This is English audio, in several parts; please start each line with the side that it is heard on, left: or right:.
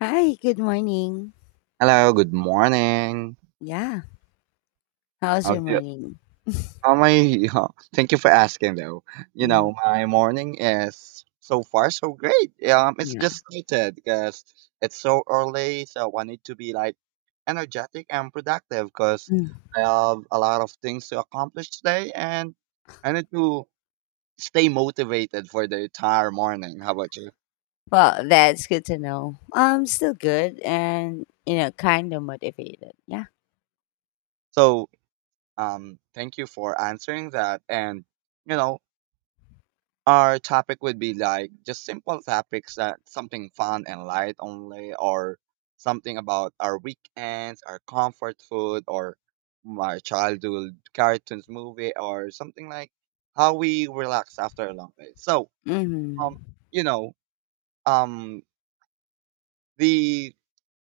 left: Hi, good morning.
right: Hello, good morning.
left: Yeah, how's
right: How's
left: your
right: you?
left: morning?
right: how my, thank you for asking though. You
left: Mm,
right: know, my morning is so far so great. It's just
left: yeah.
right: started because it's so early, so I need to be like energetic and productive because
left: Mm.
right: I have a lot of things to accomplish today, and I need to stay motivated for the entire morning. How about you?
left: Well, that's good to know. I'm still good and, you know, kind of motivated. Yeah.
right: So, thank you for answering that. And, you know, our topic would be like just simple topics, that something fun and light only, or something about our weekends, our comfort food, or my childhood cartoons movie, or something like how we relax after a long day. So, um,
left: Mm-hmm.
right: you know, um, the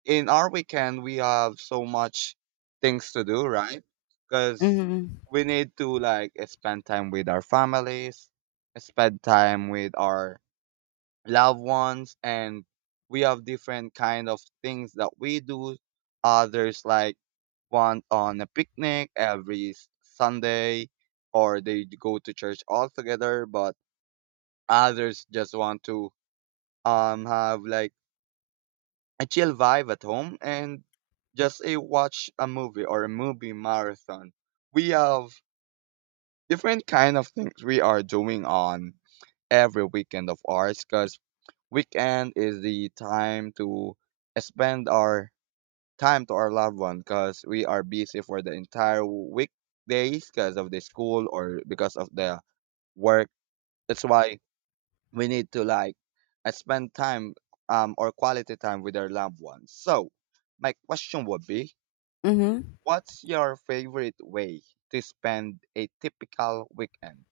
right: in our weekend we have so much things to do, right? Because
left: Mm-hmm.
right: we need to like spend time with our families, spend time with our loved ones, and we have different kind of things that we do. Others like want on a picnic every Sunday, or they go to church all together, but others just want to have like a chill vibe at home and just a watch a movie or a movie marathon. We have different kind of things we are doing on every weekend of ours, because weekend is the time to spend our time to our loved one, because we are busy for the entire weekdays because of the school or because of the work. That's why we need to like spend time, or quality time with our loved ones. So my question would be,
left: Mm-hmm.
right: what's your favorite way to spend a typical weekend?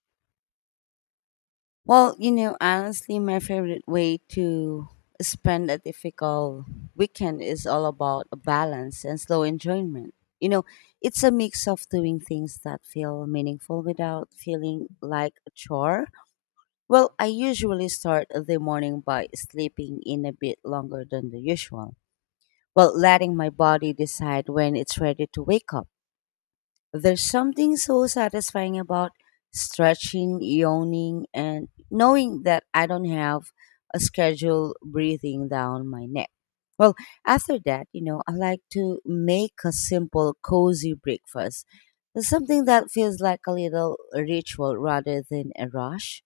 left: Well, you know, honestly, my favorite way to spend a difficult weekend is all about a balance and slow enjoyment. You know, it's a mix of doing things that feel meaningful without feeling like a chore. Well,
right: Uh-huh.
left: I usually start the morning by sleeping in a bit longer than the usual, while letting my body decide when it's ready to wake up. There's something so satisfying about stretching, yawning, and knowing that I don't have a schedule breathing down my neck. Well, after that, you know, I like to make a simple, cozy breakfast. Something that feels like a little ritual rather than a rush,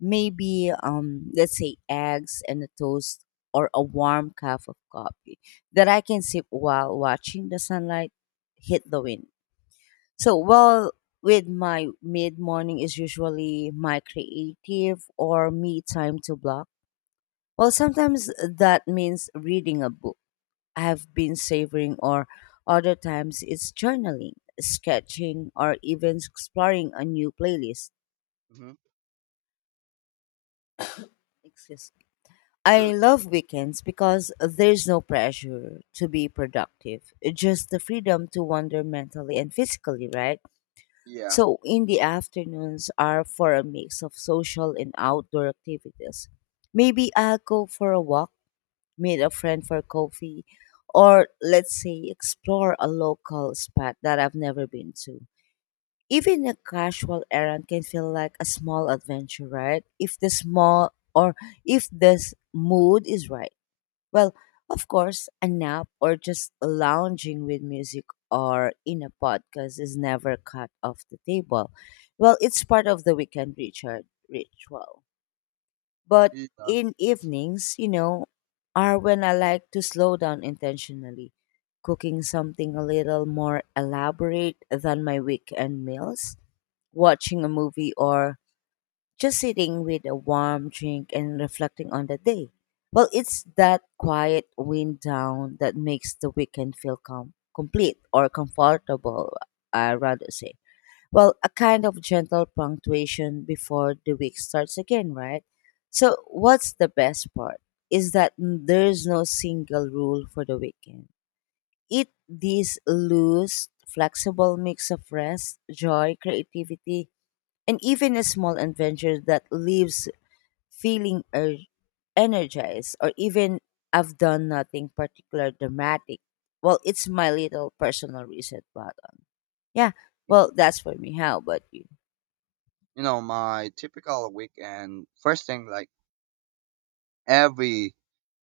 left: maybe let's say eggs and a toast, or a warm cup of coffee that I can sip while watching the sunlight hit the wind. So well, with my mid morning is usually my creative or me time to block. Well, sometimes that means reading a book I've been savoring, or other times it's journaling, sketching, or even exploring a new playlist.
right: Mm-hmm.
left: Excuse. I
right: Sure.
left: love weekends because there's no pressure to be productive, just the freedom to wander mentally and physically, right?
right: Yeah.
left: So, in the afternoons are for a mix of social and outdoor activities. Maybe I'll go for a walk, meet a friend for coffee, or let's say explore a local spot that I've never been to. Even a casual errand can feel like a small adventure, right? If the mood is right. Well, of course, a nap or just lounging with music or in a podcast is never cut off the table. Well, it's part of the weekend Richard ritual. But
right: Yeah.
left: in evenings, you know, are when I like to slow down intentionally, cooking something a little more elaborate than my weekend meals, watching a movie, or just sitting with a warm drink and reflecting on the day. Well, it's that quiet wind down that makes the weekend feel complete or comfortable, I rather say. Well, a kind of gentle punctuation before the week starts again, right? So, what's the best part is that there's no single rule for the weekend. It this loose, flexible mix of rest, joy, creativity, and even a small adventure that leaves feeling energized or even I've done nothing particular dramatic. Well, it's my little personal reset button. Yeah. Well, that's for me. How about you?
right: You know, my typical weekend, first thing, like every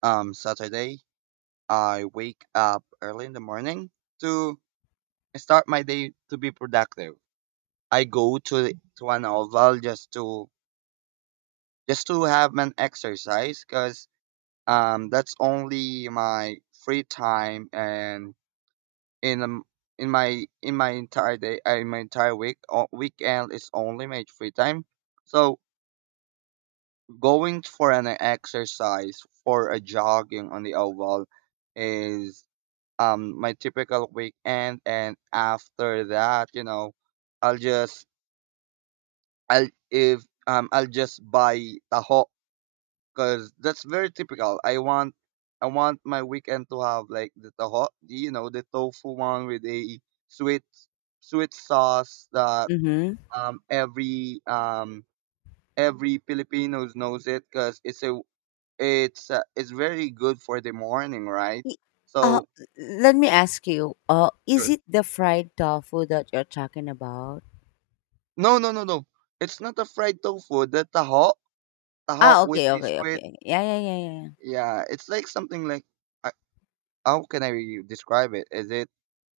right: Saturday, I wake up early in the morning to start my day to be productive. I go to to an oval just to have an exercise because that's only my free time. And in um, in my entire day, in my entire week, weekend is only my free time. So going for an exercise for a jogging on the oval is my typical weekend. And after that, you know, I'll just I'll if I'll just buy taho because that's very typical. I want my weekend to have like the toho, you know, the tofu one with a sweet sweet sauce that
left: Mm-hmm.
right: um every um every Filipinos knows it because it's a it's it's very good for the morning, right?
left: Y- Uh,
right: So.
left: let me ask you, is
right: Sure.
left: it the fried tofu that you're talking about?
right: No, no, no, no, it's not a fried tofu. The taho
left: Ah,
right: with
left: okay,
right: the
left: okay,
right: sweet,
left: okay. Yeah, yeah, yeah, yeah.
right: yeah, it's like something like. How can I describe it? Is it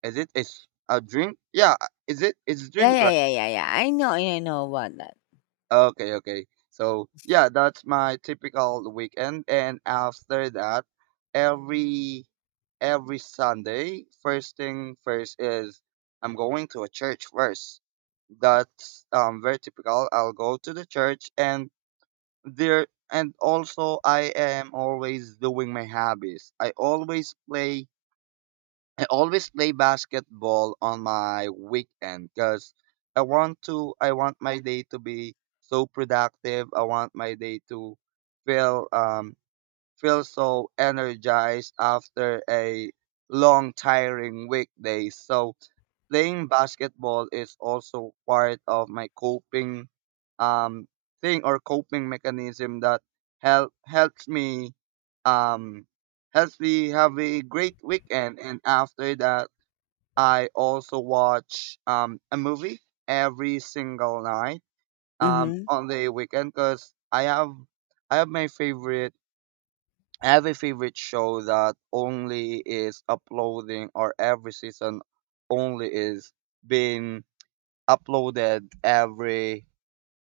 right: is it Is a drink? Yeah, is it it's
left: Yeah,
right: drink,
left: yeah,
right: right?
left: yeah, yeah, yeah, yeah. I know about that.
right: Okay, okay. So yeah, that's my typical weekend. And after that, every Sunday, first thing first is I'm going to a church first. That's very typical. I'll go to the church, and there and also I am always doing my hobbies. I always play basketball on my weekend because I want my day to be so productive. I want my day to feel um feel so energized after a long, tiring weekday. So playing basketball is also part of my coping, um, thing or coping mechanism that helps me, um, helps me have a great weekend. And after that, I also watch, a movie every single night,
left: Mm-hmm.
right: on the weekend, because I have my favorite. Every favorite show that only is uploading, or every season only is being uploaded every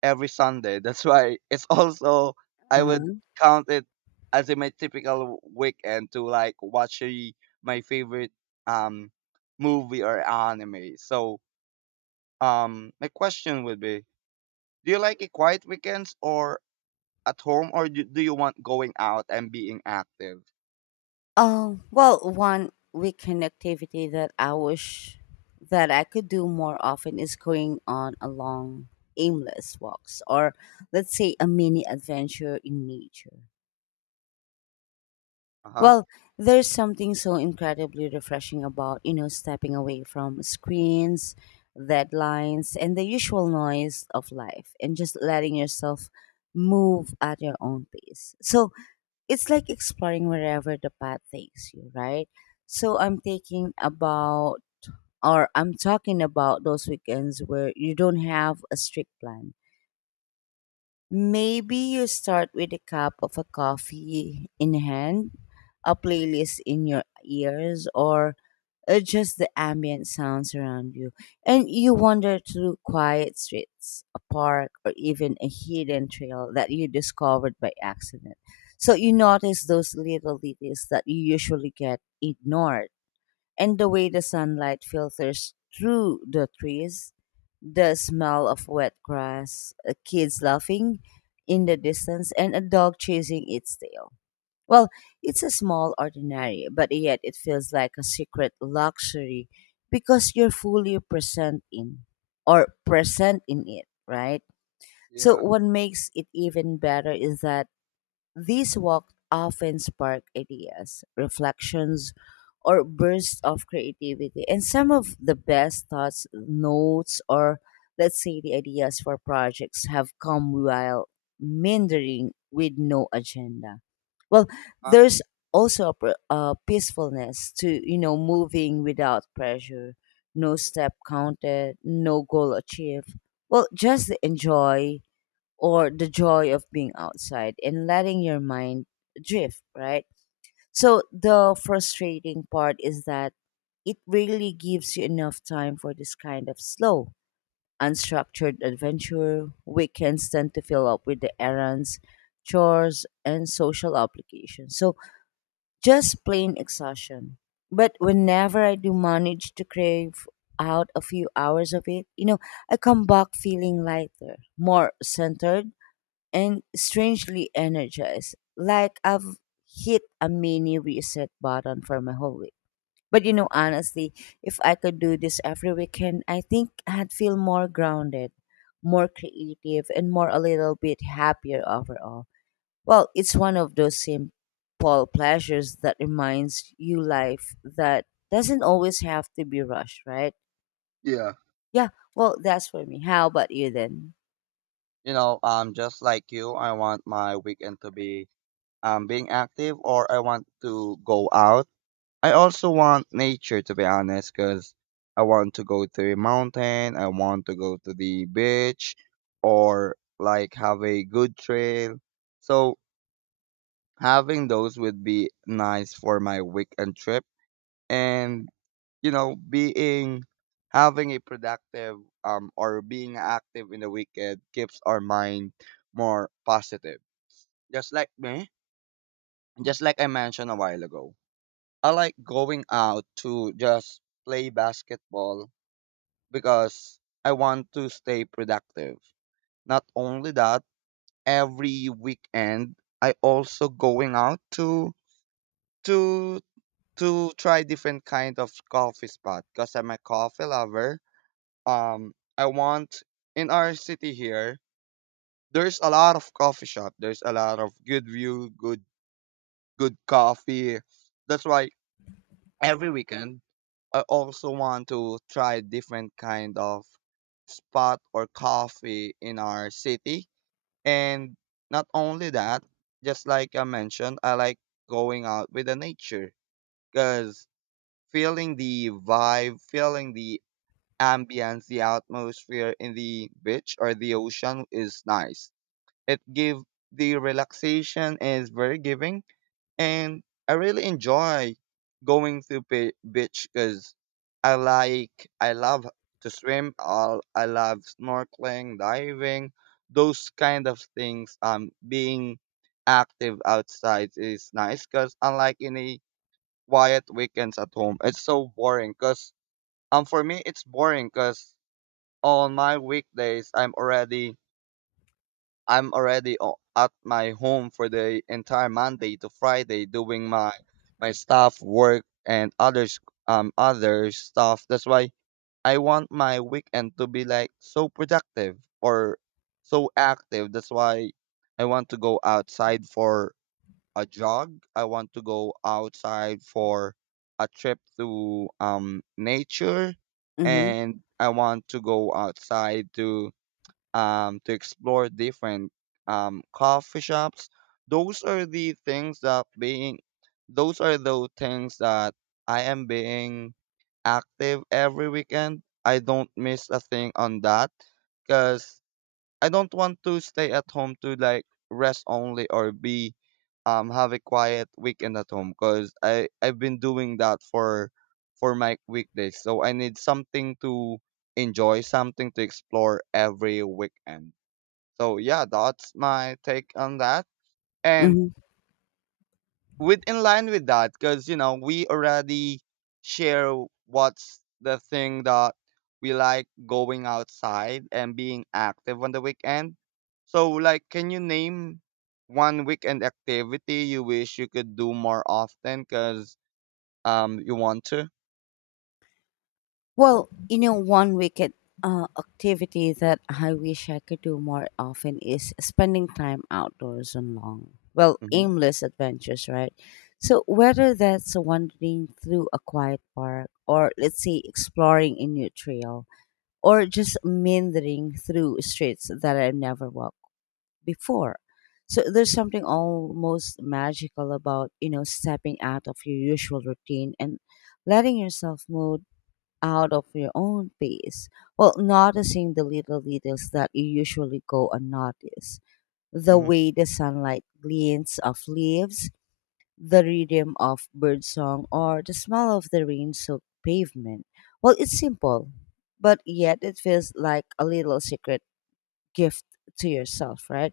right: Sunday. That's why it's also, I would count it as in my typical weekend to like watch my favorite um movie or anime. So, my question would be, do you like a quiet weekends or at home, or do you want going out and being active?
left: Oh well, one weekend activity that I wish that I could do more often is going on a long, aimless walks, or let's say a mini adventure in nature.
right: Uh-huh.
left: Well, there's something so incredibly refreshing about, you know, stepping away from screens, deadlines, and the usual noise of life, and just letting yourself move at your own pace. So, it's like exploring wherever the path takes you, right? So I'm thinking about, or I'm talking about those weekends where you don't have a strict plan. Maybe you start with a cup of a coffee in hand, a playlist in your ears, or just the ambient sounds around you. And you wander through quiet streets, a park, or even a hidden trail that you discovered by accident. So you notice those little details that you usually get ignored. And the way the sunlight filters through the trees, the smell of wet grass, kids laughing in the distance, and a dog chasing its tail. Well, it's a small ordinary, but yet it feels like a secret luxury because you're fully present in it, right? So
right: Yeah.
left: what makes it even better is that these walks often spark ideas, reflections, or bursts of creativity. And some of the best thoughts, notes, or let's say the ideas for projects have come while meandering with no agenda. Well,
right: Huh?
left: there's also a, a peacefulness to, you know, moving without pressure, no step counted, no goal achieved. Well, just enjoy or the joy of being outside and letting your mind drift, right? So the frustrating part is that it really gives you enough time for this kind of slow, unstructured adventure. Weekends tend to fill up with the errands, chores, and social obligations. So just plain exhaustion. But whenever I do manage to crave out a few hours of it, you know, I come back feeling lighter, more centered, and strangely energized. Like I've hit a mini reset button for my whole week. But you know, honestly, if I could do this every weekend, I think I'd feel more grounded, more creative, and more a little bit happier overall. Well, it's one of those simple pleasures that reminds you life that doesn't always have to be rushed, right?
right: Yeah.
left: Yeah, well, that's for me. How about you then?
right: You know, just like you, I want my weekend to be, being active, or I want to go out. I also want nature, to be honest, because I want to go to a mountain, I want to go to the beach, or like have a good trail. So having those would be nice for my weekend trip. And you know, being having a productive, or being active in the weekend keeps our mind more positive. Just like me, just like I mentioned a while ago, I like going out to just play basketball because I want to stay productive. Not only that, every weekend I also going out to to to try different kind of coffee spot because I'm a coffee lover. I want, in our city here there's a lot of coffee shop. There's a lot of good view, good coffee. That's why every weekend I also want to try different kind of spot or coffee in our city. And not only that, just like I mentioned, I like going out with the nature, because feeling the vibe, feeling the ambience, the atmosphere in the beach or the ocean is nice. It give the relaxation is very giving, and I really enjoy going to beach because I like, I love to swim. I love snorkeling, diving, those kind of things. Being active outside is nice because unlike any quiet weekends at home, it's so boring. Cause for me it's boring because on my weekdays at my home for the entire Monday to Friday doing my staff work and others, other stuff. That's why I want my weekend to be like so productive, or so active. That's why I want to go outside for a jog. I want to go outside for a trip to nature,
left: Mm-hmm.
right: and I want to go outside to, to explore different, coffee shops. Those are the things that being, those are the things that I am being active every weekend. I don't miss a thing on that because I don't want to stay at home to like rest only, or be, have a quiet weekend at home, because I've been doing that for my weekdays. So I need something to enjoy, something to explore every weekend. So yeah, that's my take on that. And
left: Mm-hmm.
right: with, in line with that, because you know, we already share what's the thing that we like going outside and being active on the weekend. So like, can you name one weekend activity you wish you could do more often, because you want to.
left: Well, you know, one wicked activity that I wish I could do more often is spending time outdoors on long, well,
right: Mm-hmm.
left: aimless adventures, right? So, whether that's wandering through a quiet park, or let's say exploring a new trail, or just meandering through streets that I've never walked before. So, there's something almost magical about, you know, stepping out of your usual routine and letting yourself move out of your own pace while noticing the little details that you usually go unnoticed. The
right: Mm-hmm.
left: way the sunlight glints off leaves, the rhythm of birdsong, or the smell of the rain soaked pavement. Well, it's simple, but yet it feels like a little secret gift to yourself, right?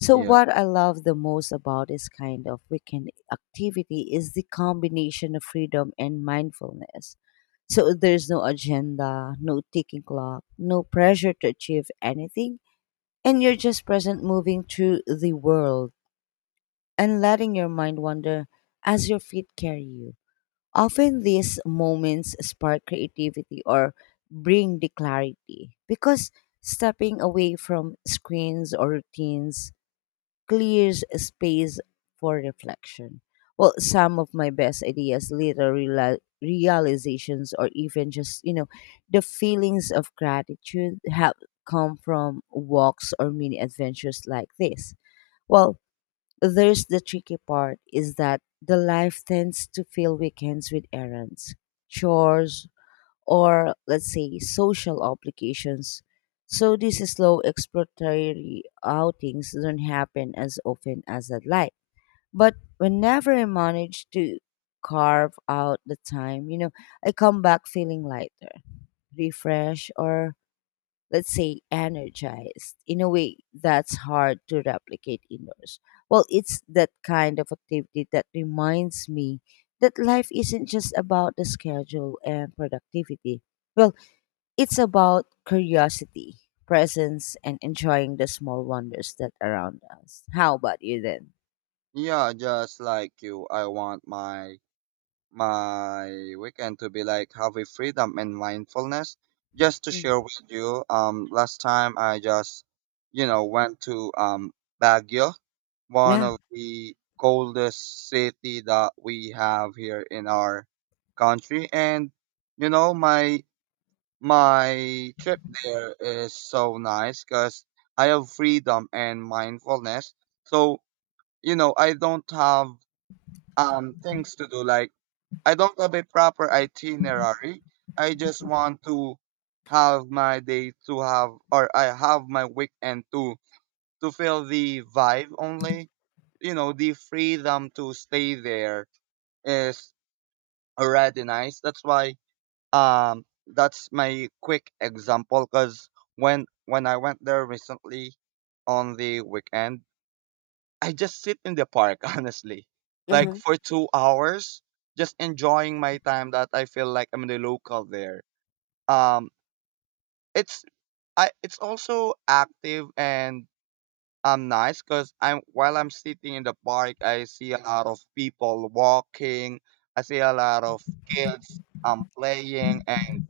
left: So
right: Yeah,
left: what I love the most about this kind of weekend activity is the combination of freedom and mindfulness. So there's no agenda, no ticking clock, no pressure to achieve anything, and you're just present moving through the world and letting your mind wander as your feet carry you. Often these moments spark creativity or bring the clarity because stepping away from screens or routines clears a space for reflection. Well, some of my best ideas, later realizations, or even just, you know, the feelings of gratitude have come from walks or mini adventures like this. Well, there's the tricky part is that the life tends to fill weekends with errands, chores, or let's say social obligations. So these slow exploratory outings don't happen as often as I'd like. But whenever I manage to carve out the time, you know, I come back feeling lighter, refreshed, or let's say energized in a way that's hard to replicate indoors. Well, it's that kind of activity that reminds me that life isn't just about the schedule and productivity. Well, it's about curiosity, presence, and enjoying the small wonders that around us. How about you then?
right: yeah, just like you, I want my weekend to be like having freedom and mindfulness. Just to
left: Mm.
right: share with you, last time I just, you know, went to Baguio, one
left: Yeah.
right: of the coldest city that we have here in our country, and you know my trip there is so nice because I have freedom and mindfulness. So you know I don't have things to do, like I don't have a proper itinerary. I just want to have my day to have, or I have my weekend to feel the vibe only. You know, the freedom to stay there is already nice. That's why, um that's my quick example. Cause when I went there recently on the weekend, I just sit in the park, honestly, like
left: Uh-huh.
right: for 2 hours, just enjoying my time that I feel like I'm the local there. Um, it's, I it's also active and nice, because I'm, while I'm sitting in the park, I see a lot of people walking. I see a lot of kids playing, and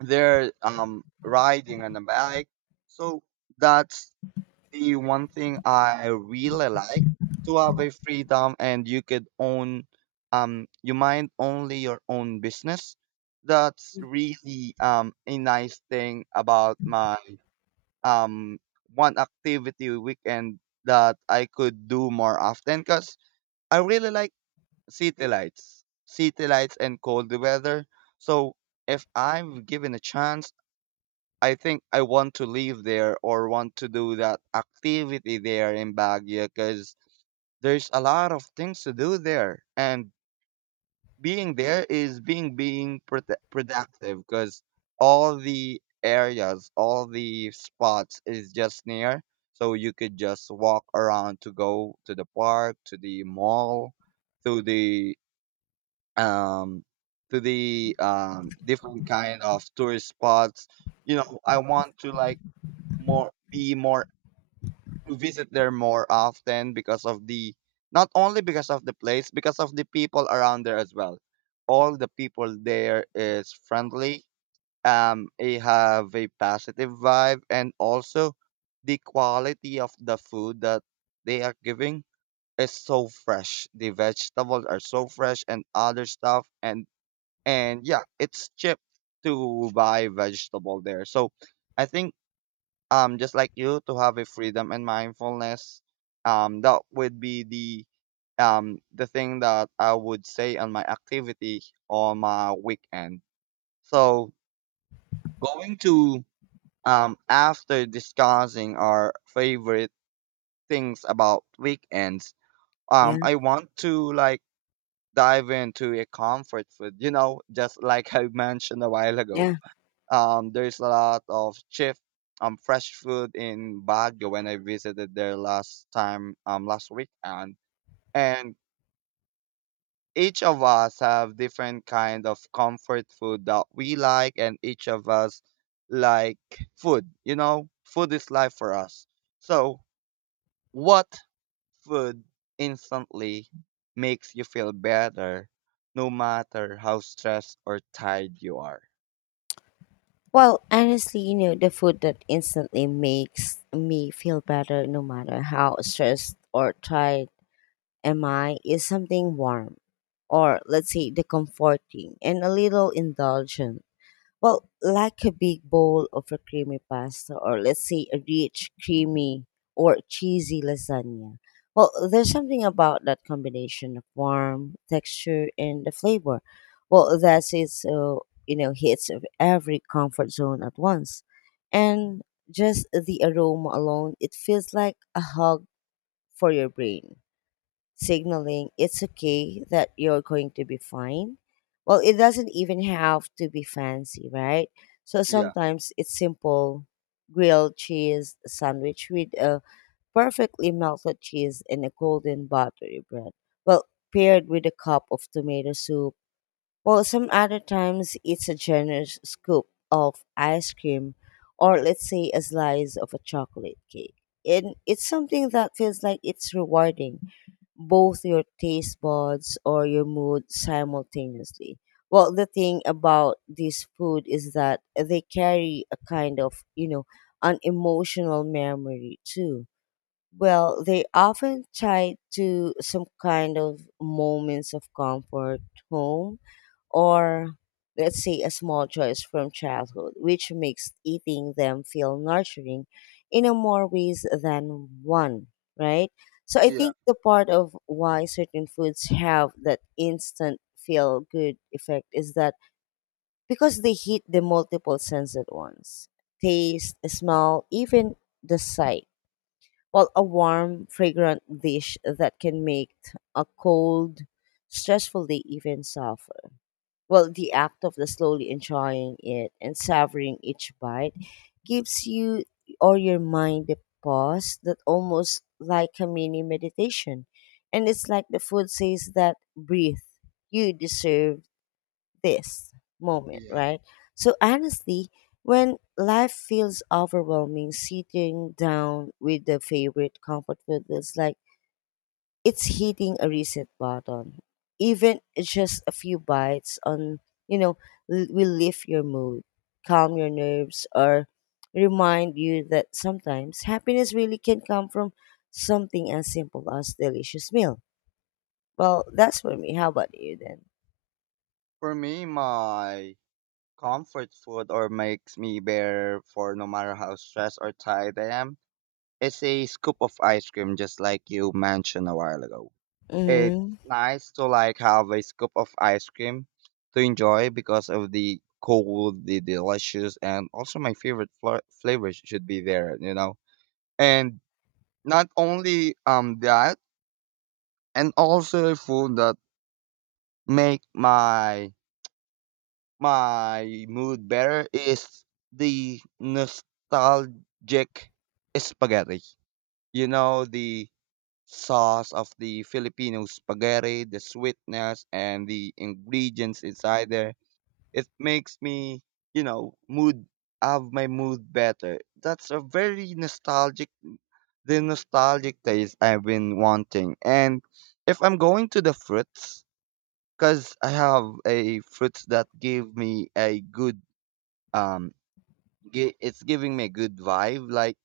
right: they're riding on a bike. So that's the one thing I really like, to have a freedom and you could own, you mind only your own business. That's really, a nice thing about my, um one activity weekend that I could do more often, because I really like city lights. City lights and cold weather. So if I'm given a chance, I think I want to live there, or want to do that activity there in Baguio, because there's a lot of things to do there. And being there is being productive, because all the areas, all the spots is just near. So you could just walk around to go to the park, to the mall, to the, um to the, different kind of tourist spots. You know, I want to like more be more to visit there more often because of the, not only because of the place, because of the people around there as well. All the people there is friendly, they have a positive vibe, and also the quality of the food that they are giving is so fresh. The vegetables are so fresh and other stuff, and yeah, it's cheap to buy vegetable there. So I think, just like you, to have a freedom and mindfulness, that would be the, the thing that I would say on my activity on my weekend. So going to, after discussing our favorite things about weekends,
left: Yeah,
right: I want to like dive into a comfort food, you know, just like I mentioned a while ago.
left: yeah.
right: There's a lot of cheap, fresh food in Baguio when I visited there last time, last weekend. And each of us have different kind of comfort food that we like, and each of us like food. You know, food is life for us. So what food instantly makes you feel better, no matter how stressed or tired you are?
left: Well, honestly, you know, the food that instantly makes me feel better no matter how stressed or tired am I is something warm, or let's say the comforting and a little indulgent. Well, like a big bowl of a creamy pasta, or let's say a rich, creamy, or cheesy lasagna. Well, there's something about that combination of warm texture and the flavor. Well, that's it. So you know, hits of every comfort zone at once, and just the aroma alone, it feels like a hug for your brain signaling it's okay that you're going to be fine. Well, it doesn't even have to be fancy, right? So
right: Yeah,
left: sometimes it's simple grilled cheese sandwich with a perfectly melted cheese and a golden buttery bread. Well, paired with a cup of tomato soup. Well, some other times it's a generous scoop of ice cream, or let's say a slice of a chocolate cake. And it's something that feels like it's rewarding both your taste buds or your mood simultaneously. Well, the thing about this food is that they carry a kind of, you know, an emotional memory too. Well, they often tie to some kind of moments of comfort, home, or let's say a small choice from childhood, which makes eating them feel nurturing in a more ways than one, right? So I
right: yeah,
left: think the part of why certain foods have that instant feel good effect is that because they hit the multiple senses at once, taste, smell, even the sight. While a warm, fragrant dish that can make a cold, stressful day even soft. Well, the act of the slowly enjoying it and savoring each bite gives you or your mind a pause that almost like a mini meditation. And it's like the food says that breathe, you deserve this moment,
right: yeah.
left: right? So honestly, when life feels overwhelming, sitting down with the favorite comfort food is like it's hitting a reset button. Even just a few bites on, you know, will lift your mood, calm your nerves, or remind you that sometimes happiness really can come from something as simple as delicious meal. Well, that's for me. How about you then?
right: For me, my comfort food, or makes me better for no matter how stressed or tired I am, is a scoop of ice cream, just like you mentioned a while ago. It's
left: Mm-hmm.
right: nice to like have a scoop of ice cream to enjoy because of the cold, the delicious, and also my favorite fla- flavors should be there, you know. And not only that, and also food that make my my mood better is the nostalgic spaghetti. You know, the sauce of the Filipino spaghetti, the sweetness and the ingredients inside there. It makes me, you know, mood, have my mood better. That's a very nostalgic, the nostalgic taste I've been wanting. And if I'm going to the fruits, because I have a fruits that give me a good um gi- it's giving me a good vibe, like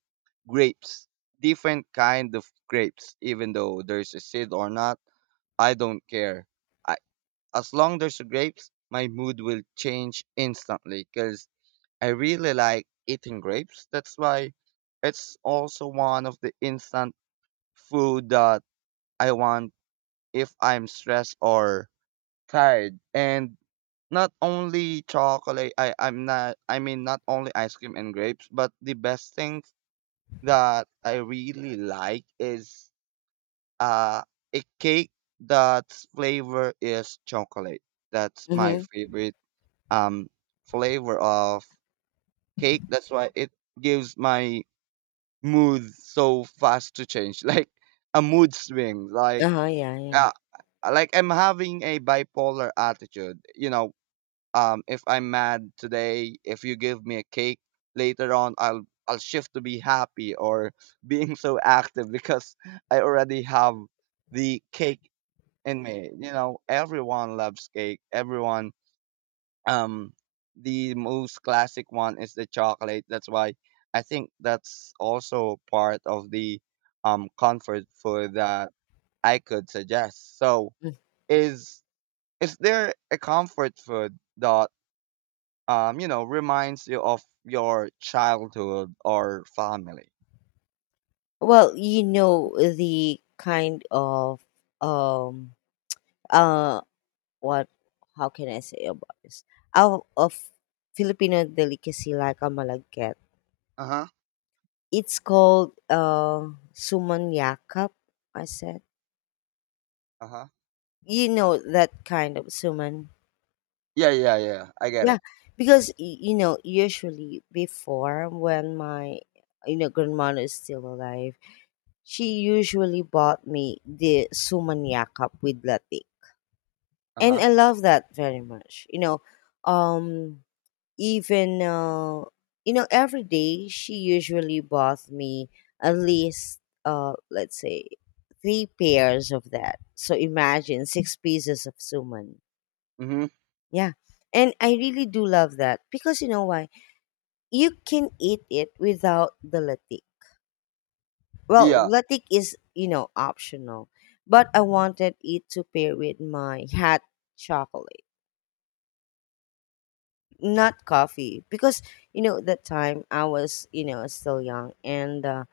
right: grapes, different kind of grapes, even though there's a seed or not, I don't care. I, as long there's a grapes, my mood will change instantly because I really like eating grapes. That's why it's also one of the instant food that I want if I'm stressed or tired. And not only chocolate, I mean not only ice cream and grapes, but the best thing that I really like is uh, a cake that's flavor is chocolate. That's my
left: Mm-hmm.
right: favorite um flavor of cake. That's why it gives my mood so fast to change, like a mood swing.
left: Uh-huh, yeah, yeah.
right: Uh, like I'm having a bipolar attitude. You know, if I'm mad today, if you give me a cake later on, I'll shift to be happy, or being so active because I already have the cake in me. You know, everyone loves cake, everyone, um the most classic one is the chocolate. That's why I think that's also part of the comfort food that I could suggest. So
left: Mm.
right: is is there a comfort food that you know, reminds you of your childhood or family?
left: Well, you know the kind of um uh What how can I say about this? Out of Filipino delicacy like a malagkit.
right: Uh huh.
left: It's called suman yakap, I said.
right: Uh huh.
left: You know that kind of suman.
right: Yeah, yeah, yeah. I get
left: Yeah,
right: it.
left: because you know usually before when my, you know, grandmother is still alive, she usually bought me the suman yakap with latik,
right: Uh
left: and
right: huh.
left: I love that very much. You know, um even you know every day she usually bought me at least let's say three pairs of that, so imagine six pieces of suman.
right: Mm-hmm.
left: Yeah. And I really do love that because, you know why, you can eat it without the latik. Well,
right: Yeah.
left: latik is, you know, optional, but I wanted it to pair with my hot chocolate, not coffee, because you know that time I was, you know, still young and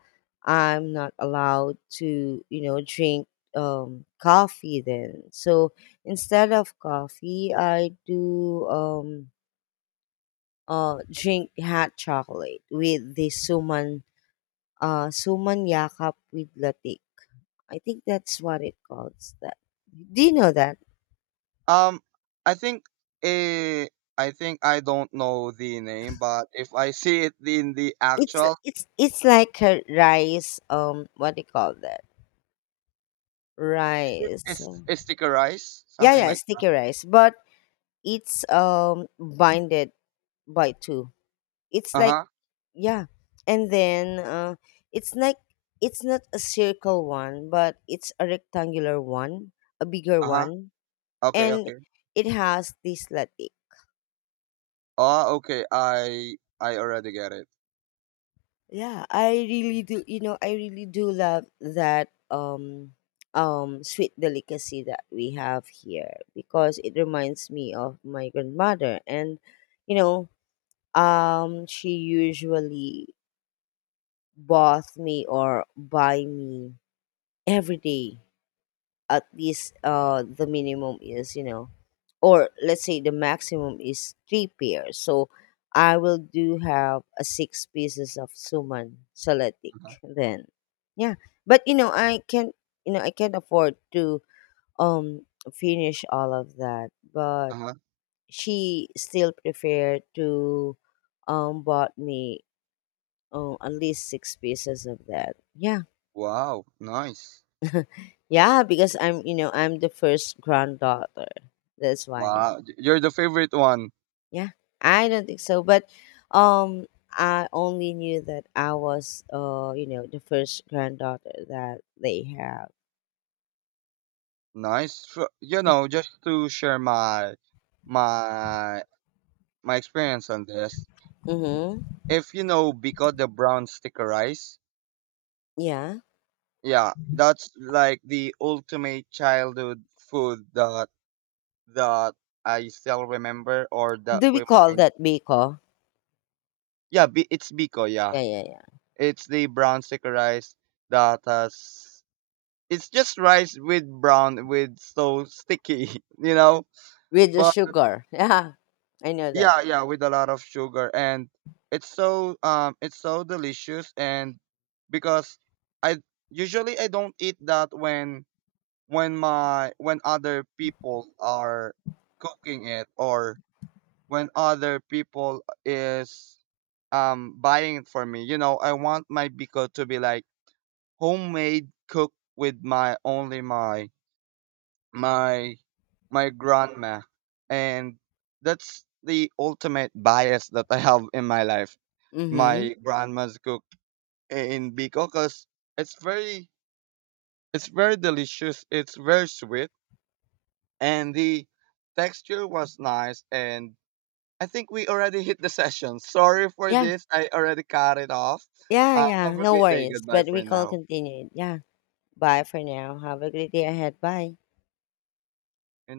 left: I'm not allowed to, you know, drink coffee then. So instead of coffee I do drink hot chocolate with the suman, suman yakap with latik. I think that's what it calls that. Do you know that?
right: Um, I think, eh, I think I don't know the name, but if I see it in the
left: It's
right: actual,
left: it's like a rice, what do you call that
right: is it,
left: rice.
right: is stickerize
left: Yeah,
right: something
left: yeah,
right: like.
left: sticky rice, but it's binded by two. It's
right: Uh
left: like,
right: huh.
left: yeah, and then it's like it's not a circle one, but it's a rectangular one, a bigger
right: Uh huh.
left: one,
right: Okay.
left: and
right: Okay.
left: it has this latte.
right: Oh, okay. I already get it.
left: Yeah, I really do. You know, I really do love that sweet delicacy that we have here because it reminds me of my grandmother. And you know, um, she usually bought me or buy me every day. At least the minimum is, you know, or let's say the maximum is three pairs. So I will do have a six pieces of suman salatic
right: Uh huh.
left: then. Yeah. But you know, I can't, you know, I can't afford to um finish all of that. But
right: Uh huh.
left: she still preferred to bought me, oh, at least six pieces of that. Yeah.
right: Wow. Nice.
left: Yeah, because I'm, you know, I'm the first granddaughter. That's why.
right: Wow. You're the favorite one.
left: Yeah. I don't think so, but um I only knew that I was you know, the first granddaughter that they have.
right: Nice. So, you know, just to share my my experience on this.
left: Mhm.
right: If you know Biko, the brown sticker rice,
left: Yeah.
right: yeah, that's like the ultimate childhood food that that I still remember or that
left: Do we call
right: reminds.
left: that biko?
right: Yeah, it's Biko. Yeah,
left: Yeah, yeah, yeah.
right: it's the brown sticker rice that has. It's just rice with brown with so sticky, you know.
left: With the
right: But
left: sugar. Yeah. I know that.
right: yeah, yeah, with a lot of sugar, and it's so delicious. And because I, usually I don't eat that when my when other people are cooking it, or when other people is buying it for me. You know, I want my biko to be like homemade, cooked with my, only my my my grandma, and that's the ultimate bias that I have in my life.
left: Mhm.
right: My grandma's cook in Bicol, because it's very, it's very delicious, it's very sweet, and the texture was nice. And I think we already hit the session. Sorry for
left: Yeah.
right: this. I already cut it off.
left: Yeah, yeah.
right: Have a
left: No
right: great day.
left: worries.
right: Goodbye
left: But we
right: for
left: can
right: now.
left: continue. Yeah. Bye for now. Have a great day ahead. Bye.